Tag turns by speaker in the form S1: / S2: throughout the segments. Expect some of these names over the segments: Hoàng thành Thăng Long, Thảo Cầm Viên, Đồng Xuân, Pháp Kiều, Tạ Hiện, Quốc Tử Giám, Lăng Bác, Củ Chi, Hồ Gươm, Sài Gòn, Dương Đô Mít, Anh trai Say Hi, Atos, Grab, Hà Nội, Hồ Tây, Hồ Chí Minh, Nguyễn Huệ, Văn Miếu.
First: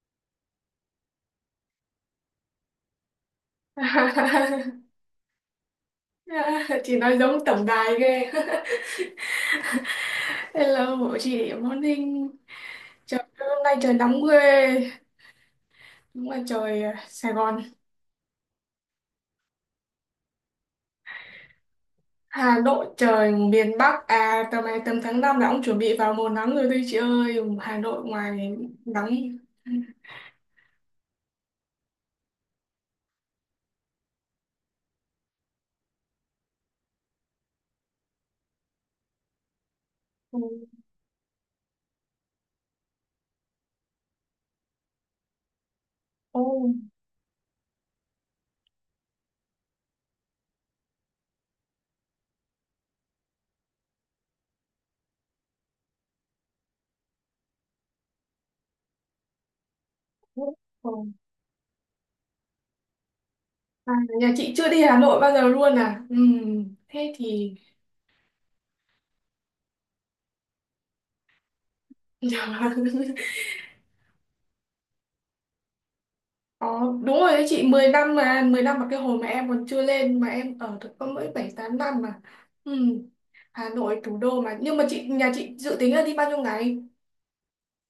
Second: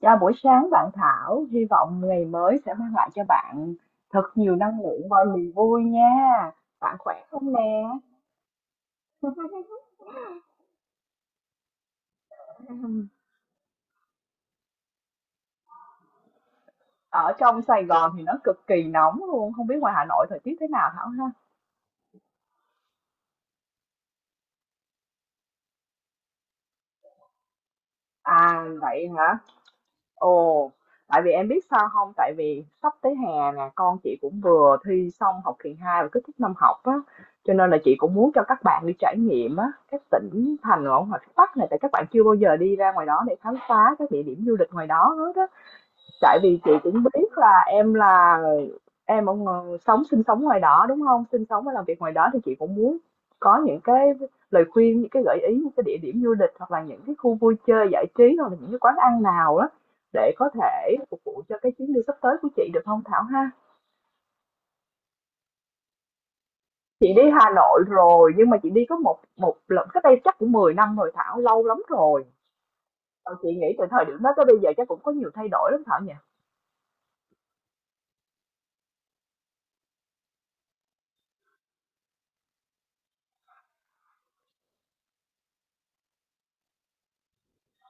S1: Chào buổi sáng bạn Thảo, hy vọng ngày mới sẽ mang lại cho bạn thật nhiều năng lượng và niềm vui nha.
S2: Chị
S1: Bạn
S2: nói
S1: khỏe
S2: giống
S1: không
S2: tổng
S1: nè?
S2: đài ghê. Hello của chị, morning. Trời ơi, hôm nay trời nóng ghê. Đúng là trời Sài
S1: Ở
S2: Gòn.
S1: trong Sài Gòn thì nó cực kỳ nóng luôn, không biết ngoài Hà Nội thời tiết thế nào Thảo ha?
S2: Hà Nội trời miền Bắc à, tầm này tầm tháng 5 là ông chuẩn bị vào mùa nắng rồi đấy chị ơi. Hà Nội ngoài
S1: À vậy
S2: nắng.
S1: hả? Ồ, tại vì em biết sao không? Tại vì sắp tới hè nè, con chị cũng vừa thi xong học kỳ 2 và kết thúc năm học á, cho nên là chị cũng muốn cho các bạn đi trải nghiệm á, các
S2: Ừ.
S1: tỉnh thành ở ngoài phía Bắc này, tại các bạn chưa bao giờ đi ra ngoài đó để khám phá các địa điểm du lịch ngoài đó hết á. Tại vì chị
S2: Ô,
S1: cũng biết là em ở ng sống sinh sống ngoài đó, đúng không? Sinh sống và làm việc ngoài đó thì chị cũng muốn có những cái lời khuyên, những cái gợi ý, những cái địa điểm du lịch hoặc là những cái khu vui chơi giải trí hoặc là những cái quán ăn nào đó để
S2: ừ.
S1: có
S2: Ừ.
S1: thể phục vụ cho cái chuyến đi sắp tới của chị, được không Thảo ha?
S2: À, nhà chị chưa đi Hà Nội bao giờ luôn à? Ừ.
S1: Chị
S2: Thế
S1: đi Hà
S2: thì.
S1: Nội rồi nhưng mà chị đi có một một lần cách đây chắc cũng 10 năm rồi Thảo, lâu lắm rồi. Ờ, chị nghĩ từ thời điểm đó tới bây giờ chắc cũng có nhiều thay đổi lắm Thảo nhỉ?
S2: Ờ, đúng rồi đấy chị, 10 năm mà, cái hồi mà em còn chưa lên mà em ở được có mỗi 7 8 năm mà. Ừ. Hà Nội thủ đô mà, nhưng mà nhà chị dự tính là đi bao nhiêu ngày?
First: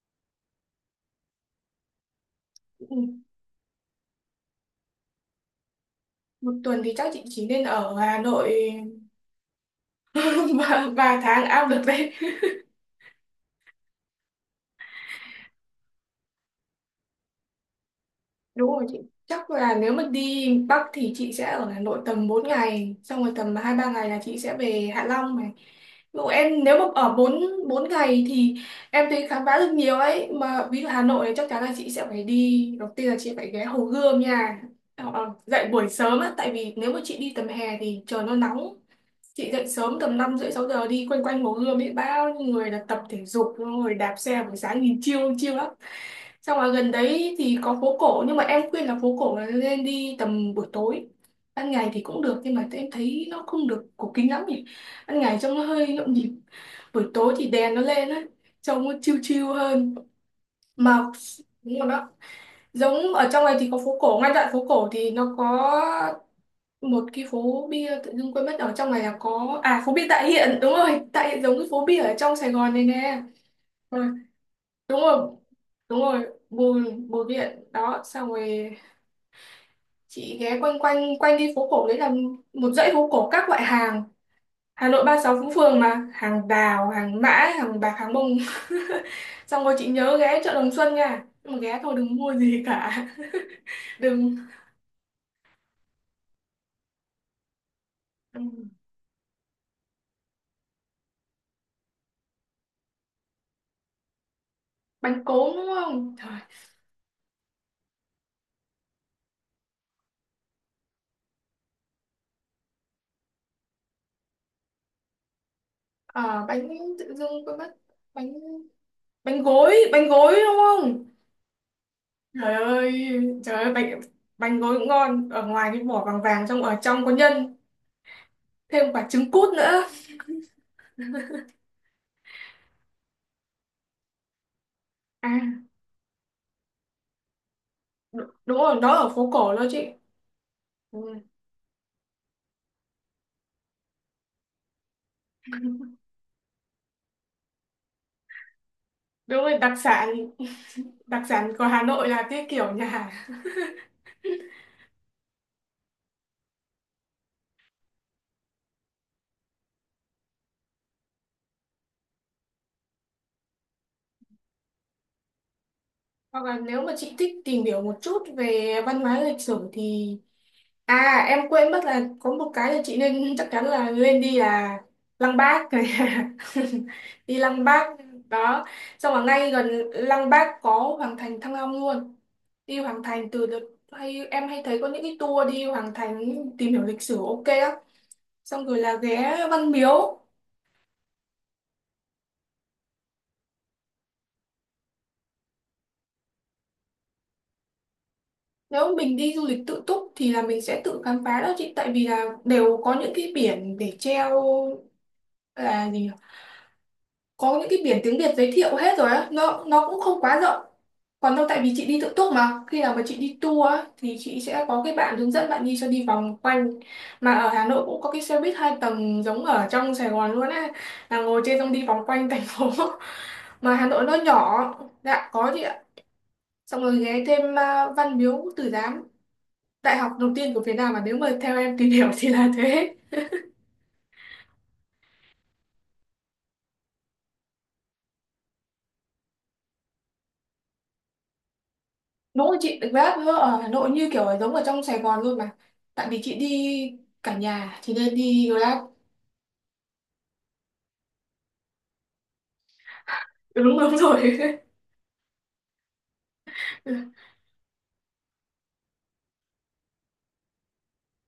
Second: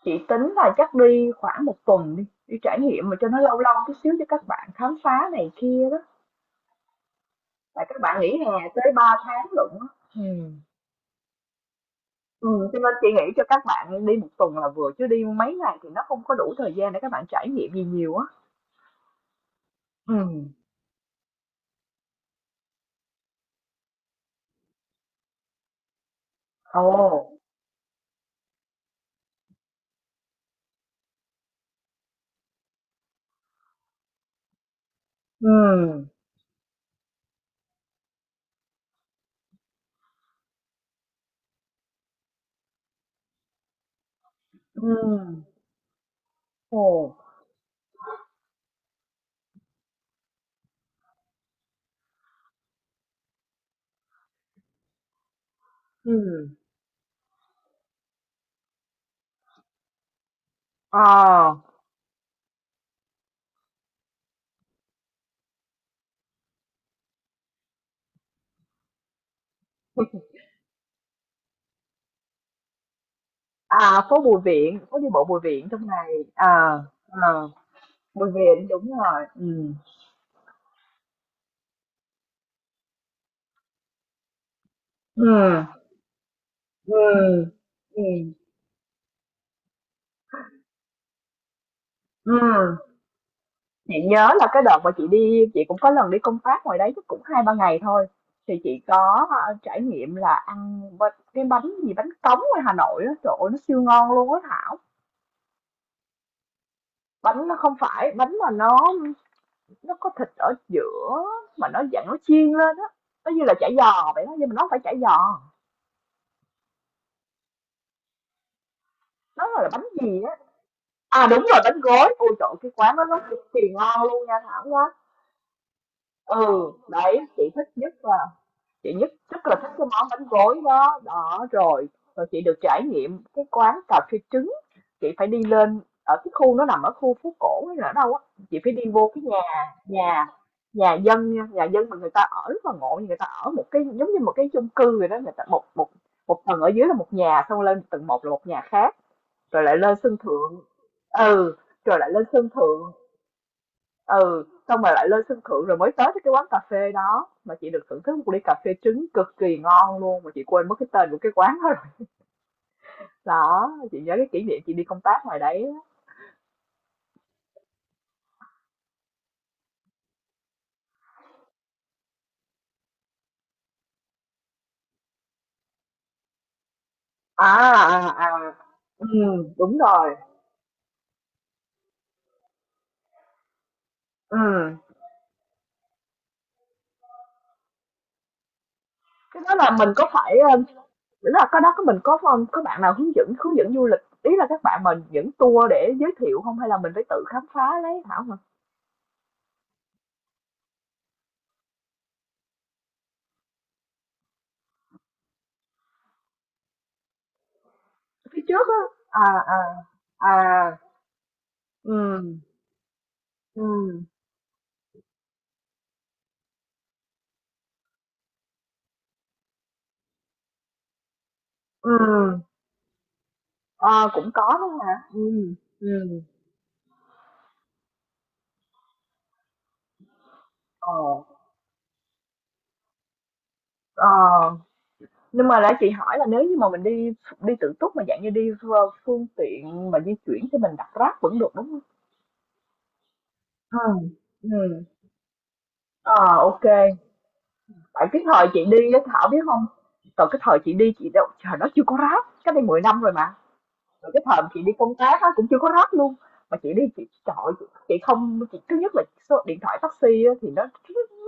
S1: Chị tính là chắc đi khoảng một tuần đi, đi trải
S2: Ừ.
S1: nghiệm mà cho nó lâu lâu chút xíu cho các bạn khám phá này kia đó.
S2: Một tuần thì chắc chị chỉ nên
S1: Tại
S2: ở
S1: các
S2: Hà
S1: bạn nghỉ
S2: Nội.
S1: hè tới 3 tháng lận á. Ừ.
S2: 3 tháng ao được đấy.
S1: Ừ, cho nên chị nghĩ cho các bạn đi một tuần là vừa chứ đi mấy ngày thì nó không có đủ thời gian để các bạn trải nghiệm gì nhiều á.
S2: Đúng rồi chị. Chắc là nếu mà đi
S1: Ừ.
S2: Bắc thì chị sẽ ở Hà Nội tầm 4 ngày, xong rồi tầm 2 3 ngày là chị sẽ về Hạ Long này. Ví dụ em nếu mà ở
S1: Ồ.
S2: 4 4 ngày thì em thấy khám phá được nhiều ấy, mà ví dụ Hà Nội thì chắc chắn là chị sẽ phải đi, đầu tiên là chị phải ghé Hồ Gươm nha. Ờ, dậy buổi
S1: Ừ.
S2: sớm á, tại vì nếu mà chị đi tầm hè thì trời nó nóng. Chị dậy sớm tầm 5 rưỡi 6 giờ đi quanh quanh Hồ Gươm ấy, bao nhiêu người là tập thể dục rồi đạp xe buổi sáng,
S1: Ừ.
S2: nhìn chiêu chiêu lắm. Xong ở
S1: Ồ.
S2: gần đấy thì có phố cổ, nhưng mà em khuyên là phố cổ là nên đi tầm buổi tối. Ban ngày thì cũng được nhưng mà em thấy nó không được cổ kính lắm nhỉ. Ban ngày trông nó hơi nhộn nhịp.
S1: Ừ.
S2: Buổi tối thì đèn nó lên á, trông nó chill chill hơn. Mà
S1: Ờ.
S2: đúng rồi đó. Giống ở trong này thì có phố cổ, ngay đoạn phố cổ thì nó có một cái phố bia, tự dưng quên mất, ở trong này là có, à, phố bia Tạ Hiện, đúng rồi Tạ Hiện, giống cái phố bia ở trong Sài Gòn này nè. Ừ,
S1: À, phố Bùi Viện, phố
S2: đúng
S1: đi bộ
S2: rồi
S1: Bùi Viện trong
S2: đúng
S1: này.
S2: rồi
S1: À,
S2: bùi bùi
S1: à,
S2: viện đó, xong
S1: Bùi Viện
S2: rồi
S1: đúng rồi. Ừ.
S2: chị ghé quanh quanh quanh đi phố cổ đấy là một dãy phố cổ các loại hàng. Hà Nội ba mươi
S1: Ừ.
S2: sáu phố phường mà, hàng đào hàng mã
S1: Ừ.
S2: hàng bạc
S1: Ừ.
S2: hàng bông. Xong rồi chị nhớ ghé chợ Đồng Xuân nha, nhưng mà ghé thôi đừng mua gì
S1: Ừ,
S2: cả.
S1: chị nhớ
S2: Đừng.
S1: là cái đợt mà chị đi chị cũng có lần đi công tác ngoài đấy chắc cũng hai ba ngày thôi.
S2: Ừ,
S1: Thì chị có, a, trải nghiệm là ăn bánh cái bánh gì bánh cống ngoài Hà Nội á, trời ơi, nó siêu ngon luôn á Thảo.
S2: bánh cốm đúng không? Trời.
S1: Bánh nó không phải bánh mà nó có thịt ở giữa mà nó dạng nó chiên lên á, nó như là chả giò vậy đó, nhưng mà nó không phải chả giò,
S2: À, bánh, tự dưng quên mất bánh bánh
S1: nó là
S2: gối,
S1: bánh
S2: bánh
S1: gì
S2: gối
S1: á.
S2: đúng không?
S1: À, đúng rồi, bánh gối, ôi trời
S2: Trời
S1: cái quán đó
S2: ơi,
S1: nó cực
S2: trời
S1: kỳ
S2: ơi, bánh
S1: ngon luôn nha
S2: bánh
S1: Thảo
S2: gối
S1: nhá.
S2: cũng ngon, ở ngoài cái vỏ vàng vàng, trong
S1: Ừ,
S2: ở trong có
S1: đấy,
S2: nhân, thêm
S1: chị
S2: quả trứng
S1: rất
S2: cút
S1: là thích
S2: nữa.
S1: cái món bánh gối đó. Đó rồi, rồi chị được trải nghiệm cái quán cà phê trứng. Chị phải đi
S2: À,
S1: lên ở cái khu nó nằm ở khu phố cổ hay là ở đâu á,
S2: đúng
S1: chị phải
S2: rồi
S1: đi
S2: đó, ở
S1: vô cái
S2: phố
S1: nhà
S2: cổ đó chị.
S1: nhà nhà
S2: Ừ,
S1: dân nha, nhà dân mà người ta ở rất là ngộ. Người ta ở một cái giống như một cái chung cư vậy đó, người ta một một
S2: đúng
S1: một tầng ở dưới là một nhà, xong lên tầng một là một nhà khác,
S2: rồi,
S1: rồi
S2: đặc
S1: lại lên
S2: sản
S1: sân thượng.
S2: đặc sản
S1: Ừ
S2: của Hà
S1: rồi
S2: Nội
S1: lại
S2: là
S1: lên
S2: cái
S1: sân
S2: kiểu nhà
S1: thượng
S2: hàng.
S1: ừ Xong rồi lại lên sân thượng rồi mới tới cái quán cà phê đó, mà chị được thưởng thức một ly cà phê trứng cực kỳ ngon luôn, mà chị quên mất cái tên của cái quán đó rồi. Đó, chị nhớ cái kỷ niệm chị đi công tác ngoài đấy á.
S2: Hoặc là nếu mà chị thích tìm hiểu một chút về văn hóa lịch sử thì, à em quên mất là có một cái là chị nên chắc chắn là lên đi là Lăng Bác này. Đi
S1: À,
S2: Lăng Bác
S1: à, à.
S2: đó.
S1: Ừ.
S2: Xong là ngay gần
S1: Đúng rồi.
S2: Lăng Bác có Hoàng thành Thăng Long luôn. Đi Hoàng thành từ đợt, hay
S1: Ừ.
S2: em hay thấy có những cái tour đi Hoàng thành tìm hiểu lịch sử, ok á. Xong rồi là
S1: Cái
S2: ghé
S1: đó
S2: Văn
S1: là mình có
S2: Miếu.
S1: phải nghĩa là cái đó có mình có không có bạn nào hướng dẫn du lịch, ý là các bạn mình dẫn tour để giới thiệu không, hay là mình phải tự khám phá lấy Thảo hả? Mà
S2: Nếu mình đi du lịch tự túc thì là mình sẽ tự khám phá đó chị, tại vì là đều có những cái biển để treo, là gì nhỉ? Có những cái biển tiếng Việt
S1: phía
S2: giới
S1: trước
S2: thiệu
S1: á.
S2: hết rồi á,
S1: À, à,
S2: nó cũng không
S1: à.
S2: quá rộng. Còn đâu tại vì chị đi tự túc
S1: Ừ.
S2: mà, khi nào mà chị đi tour á,
S1: Ừ.
S2: thì chị sẽ có cái bạn hướng dẫn, bạn đi cho đi vòng quanh. Mà ở Hà Nội cũng có cái xe buýt hai tầng giống ở trong Sài Gòn luôn á, là ngồi trên xong đi vòng quanh thành
S1: Ừ.
S2: phố. Mà Hà Nội
S1: Ờ,
S2: nó
S1: cũng có
S2: nhỏ.
S1: đó hả?
S2: Dạ có chị ạ.
S1: Ừm.
S2: Xong rồi ghé thêm, à, Văn Miếu Quốc Tử Giám, đại học đầu tiên của Việt
S1: Ờ,
S2: Nam, mà nếu mà theo em tìm hiểu thì là thế.
S1: ờ. Nhưng mà nãy chị hỏi là nếu như mà mình đi đi tự túc mà dạng như đi phương phương tiện mà di chuyển thì mình đặt Grab vẫn được, đúng không?
S2: Đúng rồi chị, Grab ở Hà
S1: Ừ.
S2: Nội như kiểu là giống
S1: Ừ.
S2: ở trong Sài Gòn luôn mà, tại
S1: Ờ,
S2: vì chị
S1: ô.
S2: đi cả nhà thì
S1: Tại
S2: nên
S1: cái thời
S2: đi
S1: chị
S2: Grab.
S1: đi á, Thảo biết không? Từ cái thời chị đi chị đâu, trời đó chưa có Grab, cách đây 10 năm rồi mà.
S2: Đúng, đúng
S1: Rồi cái
S2: rồi.
S1: thời mà chị đi công tác á, cũng chưa có Grab luôn, mà chị đi chị chọi, chị không, chị thứ nhất là số điện thoại taxi á, thì nó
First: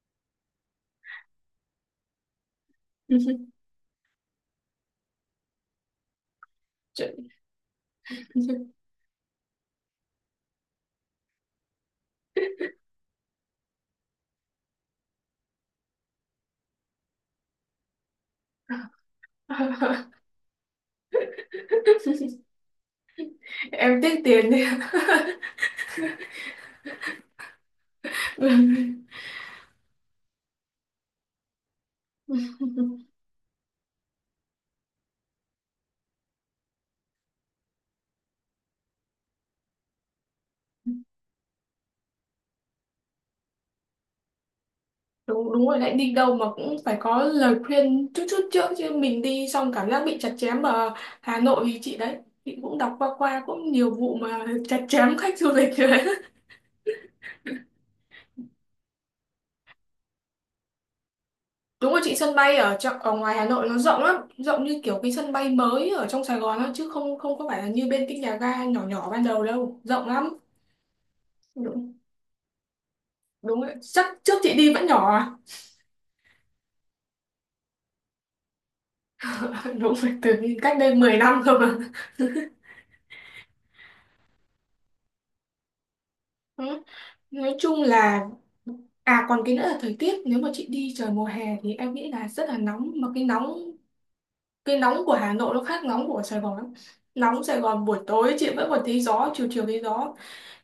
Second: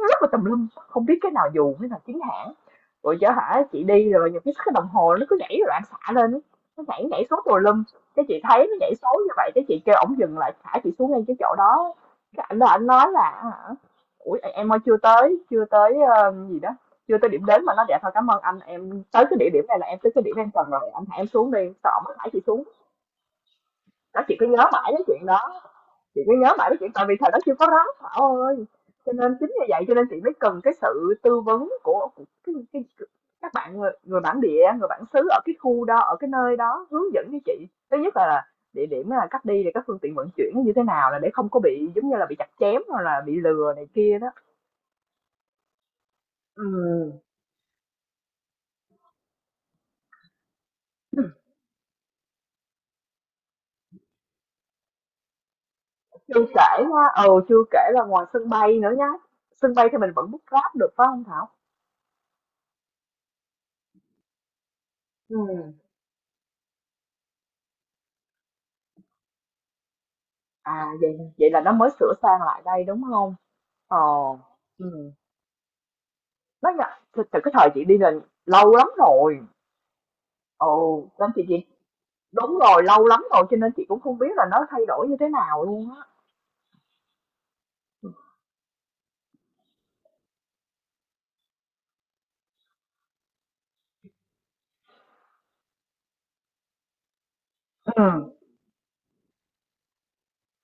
S1: rất là tùm lum, không biết cái nào dù cái nào chính hãng. Rồi chở hả chị đi, rồi nhiều cái đồng hồ nó cứ nhảy loạn xạ lên á, nó nhảy nhảy
S2: Chuyện-
S1: số tùm lum. Cái chị thấy nó nhảy số như vậy cái chị kêu ổng dừng lại thả chị xuống ngay cái chỗ đó. Cái ảnh đó ảnh nói là hả, ủa em ơi chưa tới gì đó, chưa tới điểm đến mà nó dạ thôi cảm ơn anh, em tới cái địa điểm này là em tới cái điểm em cần rồi, anh thả em xuống đi, sợ ổng mới thả chị xuống.
S2: em tiếc
S1: Nó chị cứ
S2: tiền. Đi
S1: nhớ mãi cái chuyện đó, chị cứ nhớ mãi cái chuyện tại vì thời đó chưa có ráp Thảo ơi, cho nên chính như vậy, cho nên chị mới cần cái sự tư vấn của, các bạn người bản địa, người bản xứ ở cái khu đó, ở cái nơi đó hướng dẫn với chị. Thứ nhất là địa điểm, là cách đi, rồi các phương tiện vận chuyển nó như thế nào, là để không có bị giống như là bị chặt chém hoặc là bị lừa này kia đó.
S2: đúng, đúng rồi, lại đi đâu mà cũng phải
S1: Ừm.
S2: có lời khuyên chút chút trước chứ, mình đi xong cảm giác bị chặt chém ở Hà Nội thì chị đấy, chị cũng đọc qua qua cũng nhiều vụ mà chặt chém khách du lịch rồi.
S1: Chưa kể nha, ừ chưa kể là ngoài sân bay nữa nhá. Sân bay thì mình vẫn book Grab được phải không Thảo?
S2: Đúng rồi chị, sân bay ở trong, ở ngoài Hà Nội nó rộng lắm, rộng như kiểu cái sân
S1: Ừ.
S2: bay mới ở trong Sài Gòn á, chứ không không có phải là như bên cái nhà ga nhỏ nhỏ ban đầu đâu, rộng lắm.
S1: À, vậy vậy là nó mới
S2: Đúng,
S1: sửa sang lại đây đúng không?
S2: đúng rồi.
S1: Ờ,
S2: Chắc trước chị đi vẫn nhỏ
S1: ừm,
S2: à?
S1: nó nhận từ từ cái thời chị đi là lâu lắm rồi,
S2: Đúng rồi, từ
S1: ừ,
S2: cách đây 10
S1: nên
S2: năm
S1: chị
S2: cơ mà.
S1: đúng rồi, lâu lắm rồi cho nên chị cũng không biết là nó thay đổi như thế nào luôn á.
S2: Ừ. Nói chung là, à còn cái nữa là thời tiết, nếu mà chị đi trời mùa hè thì em nghĩ là rất là nóng, mà cái nóng, cái nóng của Hà Nội nó khác nóng của Sài Gòn lắm. Nóng Sài Gòn buổi
S1: Ừm,
S2: tối chị vẫn còn thấy gió, chiều chiều thấy gió,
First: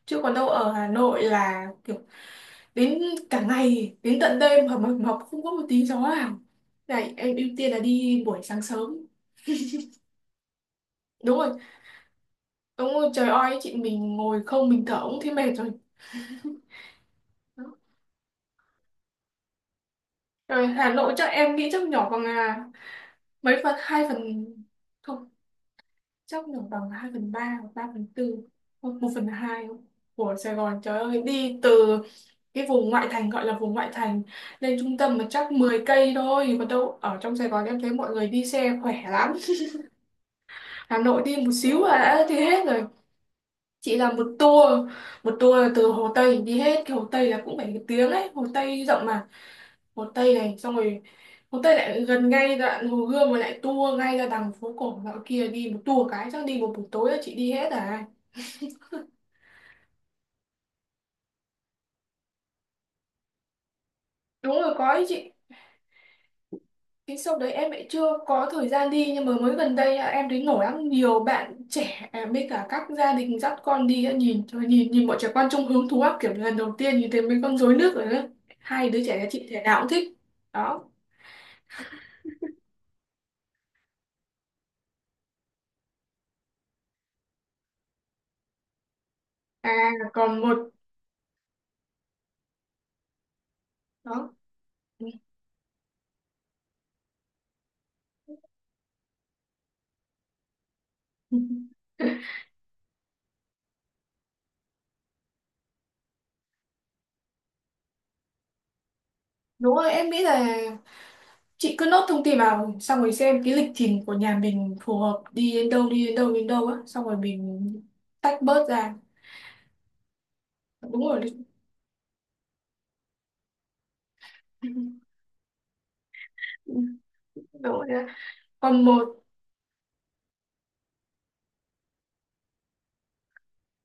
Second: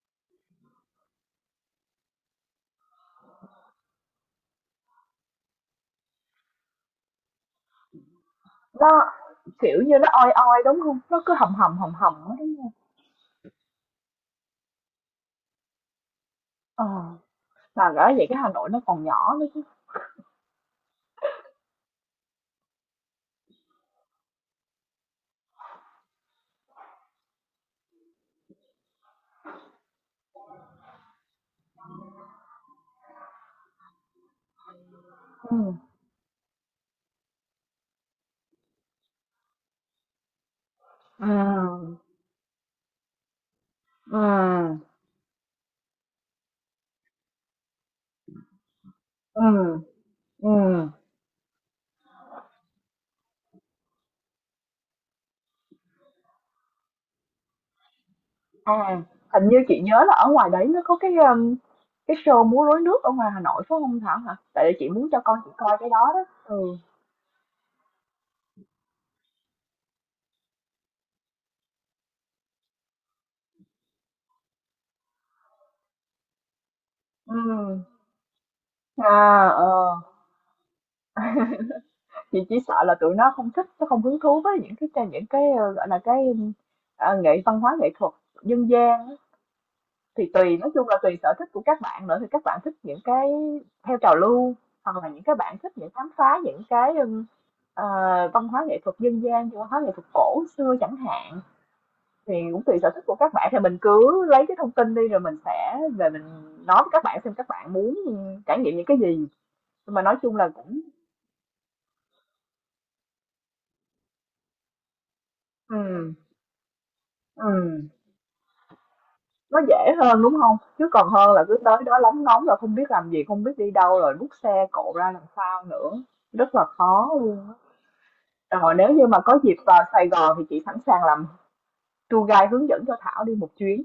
S2: chứ còn đâu ở Hà Nội là kiểu đến cả ngày đến tận đêm mà mờ mập không có một tí gió nào. Này em ưu tiên là đi buổi sáng
S1: nó,
S2: sớm.
S1: kiểu như, nó oi oi, đúng không? Nó cứ
S2: Đúng
S1: hầm
S2: rồi
S1: hầm, hầm hầm á, đúng không?
S2: đúng rồi, trời ơi chị, mình ngồi không mình thở cũng thấy mệt rồi.
S1: Ờ,
S2: Đó.
S1: mà bởi vậy cái Hà Nội nó còn nhỏ nữa chứ.
S2: Rồi Hà Nội chắc em nghĩ chắc nhỏ bằng, à, mấy phần, hai phần, không, chắc nhỏ bằng hai phần ba hoặc ba phần tư, không, một phần hai của Sài Gòn. Trời ơi đi từ cái vùng ngoại thành, gọi là vùng ngoại thành, lên trung tâm mà chắc
S1: Ừm,
S2: 10 cây thôi. Còn đâu ở trong Sài Gòn em thấy mọi người đi xe khỏe lắm, Hà Nội đi một xíu
S1: ừm,
S2: là đã đi hết rồi. Chị làm một tour
S1: ừm,
S2: một tour là từ Hồ Tây, đi hết cái Hồ Tây là cũng phải một tiếng đấy, Hồ Tây rộng mà.
S1: ừm,
S2: Hồ Tây này, xong
S1: ừm.
S2: rồi Hồ Tây lại gần ngay đoạn Hồ Gươm, rồi lại tour ngay ra đằng phố cổ dạo kia, đi một tour cái chắc đi một buổi tối là chị đi hết à.
S1: À, hình như chị nhớ là ở ngoài đấy nó có cái show múa rối nước ở ngoài Hà Nội phải không Thảo hả?
S2: Đúng
S1: Tại
S2: rồi
S1: vì chị
S2: có ý
S1: muốn cho
S2: chị.
S1: con chị coi cái đó đó. Ừ.
S2: Cái show đấy em lại chưa có thời gian đi, nhưng mà mới gần đây à, em thấy nổi lắm, nhiều bạn trẻ, à, với cả các gia đình dắt con đi, à, nhìn trời, nhìn nhìn bọn trẻ con trông hứng thú lắm, kiểu lần đầu tiên nhìn thấy
S1: Ừ.
S2: mấy con rối nước rồi đó. Hai đứa trẻ nhà chị
S1: À,
S2: thể
S1: ờ.
S2: nào cũng thích đó.
S1: Chị chỉ sợ là tụi nó không thích, nó không hứng thú với những cái gọi là cái à, văn hóa nghệ thuật dân gian á.
S2: À
S1: Thì
S2: còn một,
S1: tùy, nói chung là tùy sở thích của các bạn nữa, thì các bạn thích những cái theo trào
S2: đó.
S1: lưu, hoặc là những cái bạn thích những khám phá những cái ờ, văn hóa nghệ thuật dân gian, văn hóa nghệ thuật cổ xưa chẳng hạn. Thì cũng tùy sở thích của các bạn, thì mình cứ lấy cái thông tin đi rồi mình sẽ về mình nói với các bạn xem các bạn muốn trải nghiệm những cái gì.
S2: Đúng rồi
S1: Nhưng mà
S2: em
S1: nói
S2: nghĩ
S1: chung là
S2: là
S1: cũng
S2: chị cứ nốt thông tin vào, xong rồi xem cái lịch trình của nhà mình phù hợp đi
S1: ừm,
S2: đến đâu á, xong rồi mình
S1: ừm,
S2: tách bớt ra.
S1: nó dễ hơn, đúng không? Chứ
S2: Đúng
S1: còn
S2: rồi.
S1: hơn là cứ tới đó lóng ngóng là không biết làm gì, không biết đi đâu, rồi bút xe cộ ra làm sao nữa, rất là khó luôn á.
S2: Đúng rồi
S1: Rồi
S2: còn
S1: nếu như mà
S2: một.
S1: có dịp vào Sài Gòn thì chị sẵn sàng làm tour guide hướng dẫn cho Thảo đi một chuyến,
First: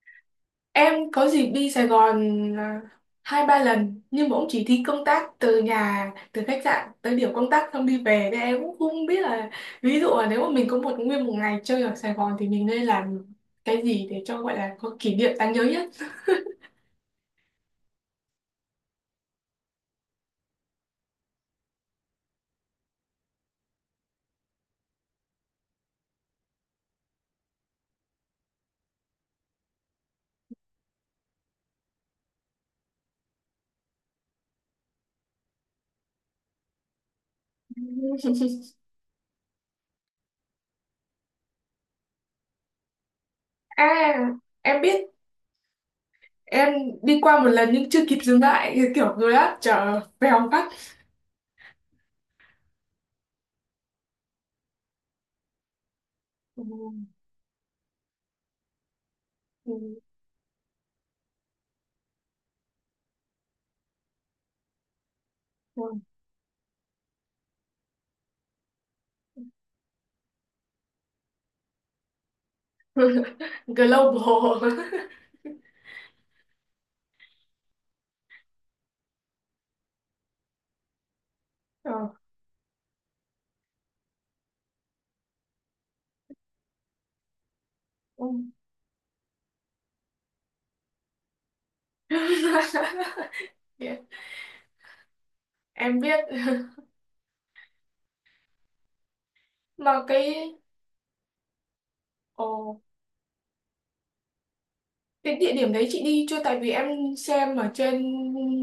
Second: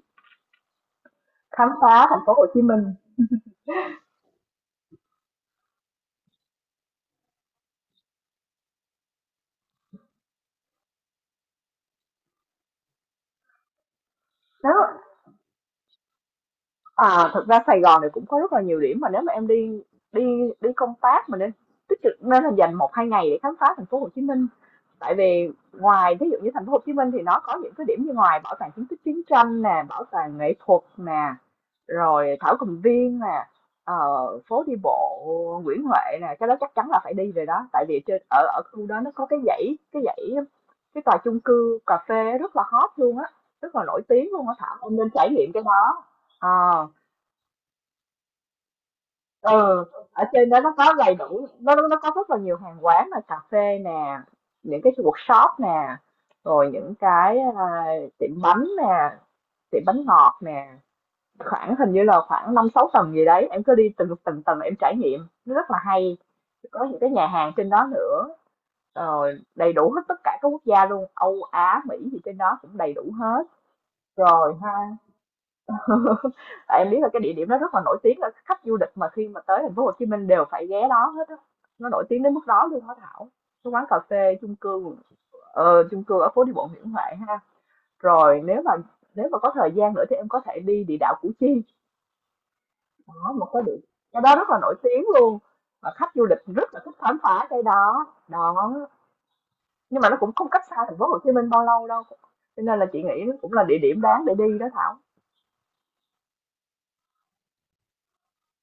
S2: Em có dịp đi
S1: khám
S2: Sài
S1: phá
S2: Gòn,
S1: thành phố Hồ Chí
S2: à,
S1: Minh.
S2: hai ba lần nhưng mà cũng chỉ đi công tác từ nhà, từ khách sạn tới điểm công tác, xong đi về, nên em cũng không biết là ví dụ là nếu mà mình có một nguyên một ngày chơi ở Sài Gòn thì mình nên làm cái gì để cho gọi là có
S1: Đó.
S2: kỷ niệm đáng nhớ nhất.
S1: À, thực ra Sài Gòn này cũng có rất là nhiều điểm mà nếu mà em đi đi đi công tác mà nên tích cực, nên là dành một hai ngày để khám phá thành phố Hồ Chí Minh, tại vì ngoài ví dụ như thành phố Hồ Chí Minh thì nó có những cái điểm như ngoài bảo tàng chứng tích chiến tranh nè, bảo tàng nghệ thuật nè, rồi Thảo Cầm Viên nè, ờ, phố đi bộ Nguyễn Huệ nè. Cái đó chắc chắn là phải đi rồi đó, tại vì trên ở ở khu đó nó có cái dãy cái tòa chung cư cà phê rất là hot luôn á, rất là nổi tiếng
S2: À
S1: luôn á Thảo,
S2: em
S1: em
S2: biết,
S1: nên trải nghiệm cái đó.
S2: em
S1: Ờ.
S2: đi qua một lần nhưng chưa kịp dừng lại, kiểu người á
S1: Ừ.
S2: chở
S1: Ở
S2: vèo
S1: trên đó
S2: phát.
S1: nó có đầy đủ, nó có rất là nhiều hàng quán, là cà phê nè, những cái workshop nè,
S2: Ừ,
S1: rồi những cái à, tiệm bánh nè,
S2: ừ,
S1: tiệm bánh ngọt nè, khoảng hình như là khoảng năm sáu tầng gì đấy, em cứ đi từng từng tầng em trải nghiệm, nó rất là
S2: ừ.
S1: hay. Có những cái nhà hàng trên đó nữa, rồi đầy đủ hết tất cả các quốc gia luôn, Âu Á Mỹ gì trên đó cũng đầy đủ hết rồi.
S2: Global.
S1: Tại em biết là cái địa điểm đó rất là nổi tiếng, là khách du lịch mà khi mà tới thành phố Hồ Chí Minh đều phải ghé đó hết á, nó
S2: Ờ,
S1: nổi tiếng đến mức đó luôn đó Thảo. Cái quán cà phê chung cư, ờ, chung cư ở phố đi bộ Nguyễn Huệ ha.
S2: ừ.
S1: Rồi nếu mà có thời gian nữa thì em có thể đi địa đạo Củ Chi. Đó, một cái địa, cái đó rất là nổi tiếng luôn, và
S2: Em
S1: khách
S2: biết.
S1: du lịch rất là thích khám phá cái đó đó, nhưng
S2: Mà
S1: mà nó cũng không
S2: cái,
S1: cách xa thành phố Hồ Chí Minh bao lâu đâu, cho
S2: ồ,
S1: nên là chị nghĩ nó cũng là địa điểm đáng để đi đó Thảo.
S2: cái địa điểm đấy chị đi chưa, tại vì em xem ở trên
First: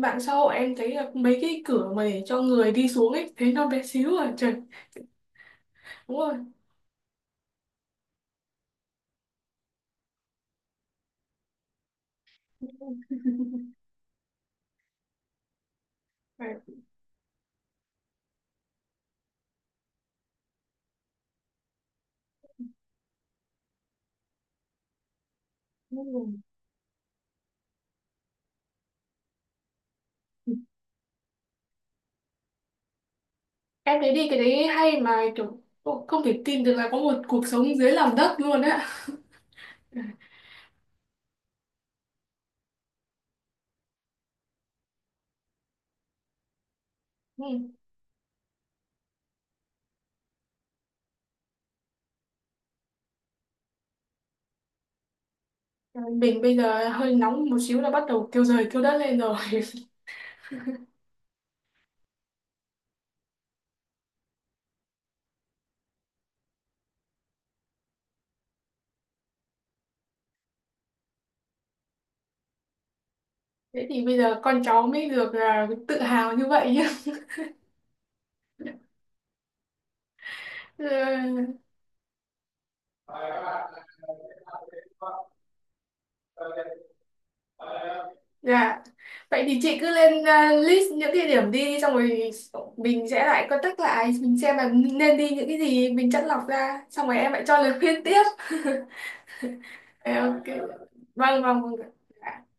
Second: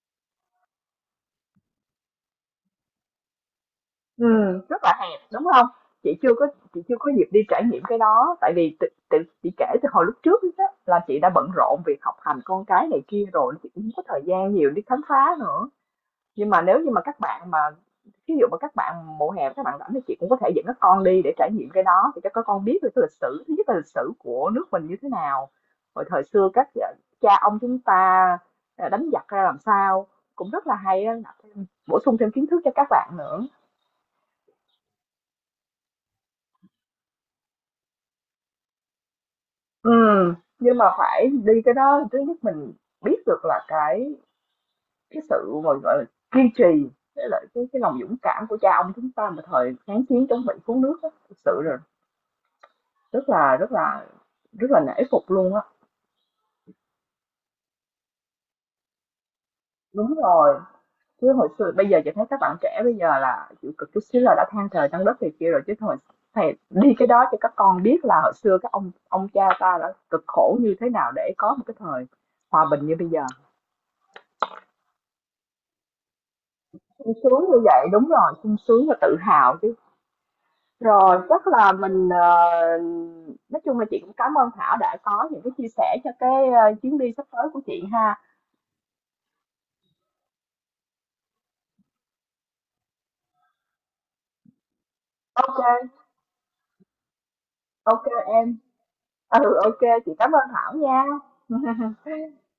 S2: mạng xã hội em thấy là mấy cái cửa mà để cho người đi xuống ấy thấy nó bé xíu à, trời.
S1: Rất là hẹp, đúng không?
S2: Đúng
S1: Chị
S2: rồi.
S1: chưa có chị chưa có dịp đi trải nghiệm cái đó, tại vì tự tự chị kể từ hồi lúc trước á là chị đã bận rộn việc học hành con cái này kia rồi, chị cũng không có thời gian nhiều đi khám phá nữa. Nhưng
S2: Phải,
S1: mà nếu như mà các bạn mà ví dụ mà các bạn mùa hè các bạn rảnh thì chị cũng có thể dẫn các con đi để trải nghiệm cái đó, thì cho các con biết được cái lịch sử, thứ nhất là lịch sử của nước mình như thế nào, rồi
S2: đúng
S1: thời
S2: rồi.
S1: xưa các ờ, cha ông chúng ta, ờ, đánh giặc ra làm sao, cũng rất là hay á, bổ sung thêm kiến thức cho các bạn nữa.
S2: Em thấy đi cái đấy hay, mà kiểu, ồ, không thể tin được là có một cuộc sống dưới lòng đất luôn á.
S1: Ừ, nhưng mà phải đi cái đó thứ nhất mình biết được là cái sự gọi gọi là kiên trì, với lại
S2: Ừ.
S1: cái lòng dũng cảm của cha ông chúng ta mà thời kháng chiến chống Mỹ cứu nước á, thực sự là rất là rất là rất là nể phục luôn á.
S2: Mình bây giờ hơi nóng một xíu là bắt đầu kêu trời kêu đất lên rồi.
S1: Đúng rồi, chứ hồi xưa, bây giờ chị thấy các bạn trẻ bây giờ là chịu cực chút xíu là đã than trời than đất thì kia rồi, chứ thôi, thầy đi cái đó cho các con biết là hồi xưa các ông cha ta đã cực khổ như thế nào để có một cái thời hòa bình như bây giờ.
S2: Thế thì bây giờ con cháu mới được, à, tự hào như vậy
S1: Sung sướng như vậy, đúng rồi, sung sướng và tự hào chứ. Rồi,
S2: nhá.
S1: chắc là mình, ờ, nói chung là chị cũng cảm ơn Thảo đã có những cái chia sẻ cho cái, ờ, chuyến đi sắp tới của chị ha.
S2: Dạ. Vậy thì chị cứ lên list những địa điểm đi, xong rồi mình sẽ lại contact lại mình xem là nên đi những cái
S1: OK,
S2: gì, mình chắt lọc ra, xong rồi em lại cho lời khuyên
S1: OK
S2: tiếp.
S1: em. Ừ, OK, chị cảm
S2: Ok.
S1: ơn Thảo nha.
S2: Vâng vâng vâng. Dạ.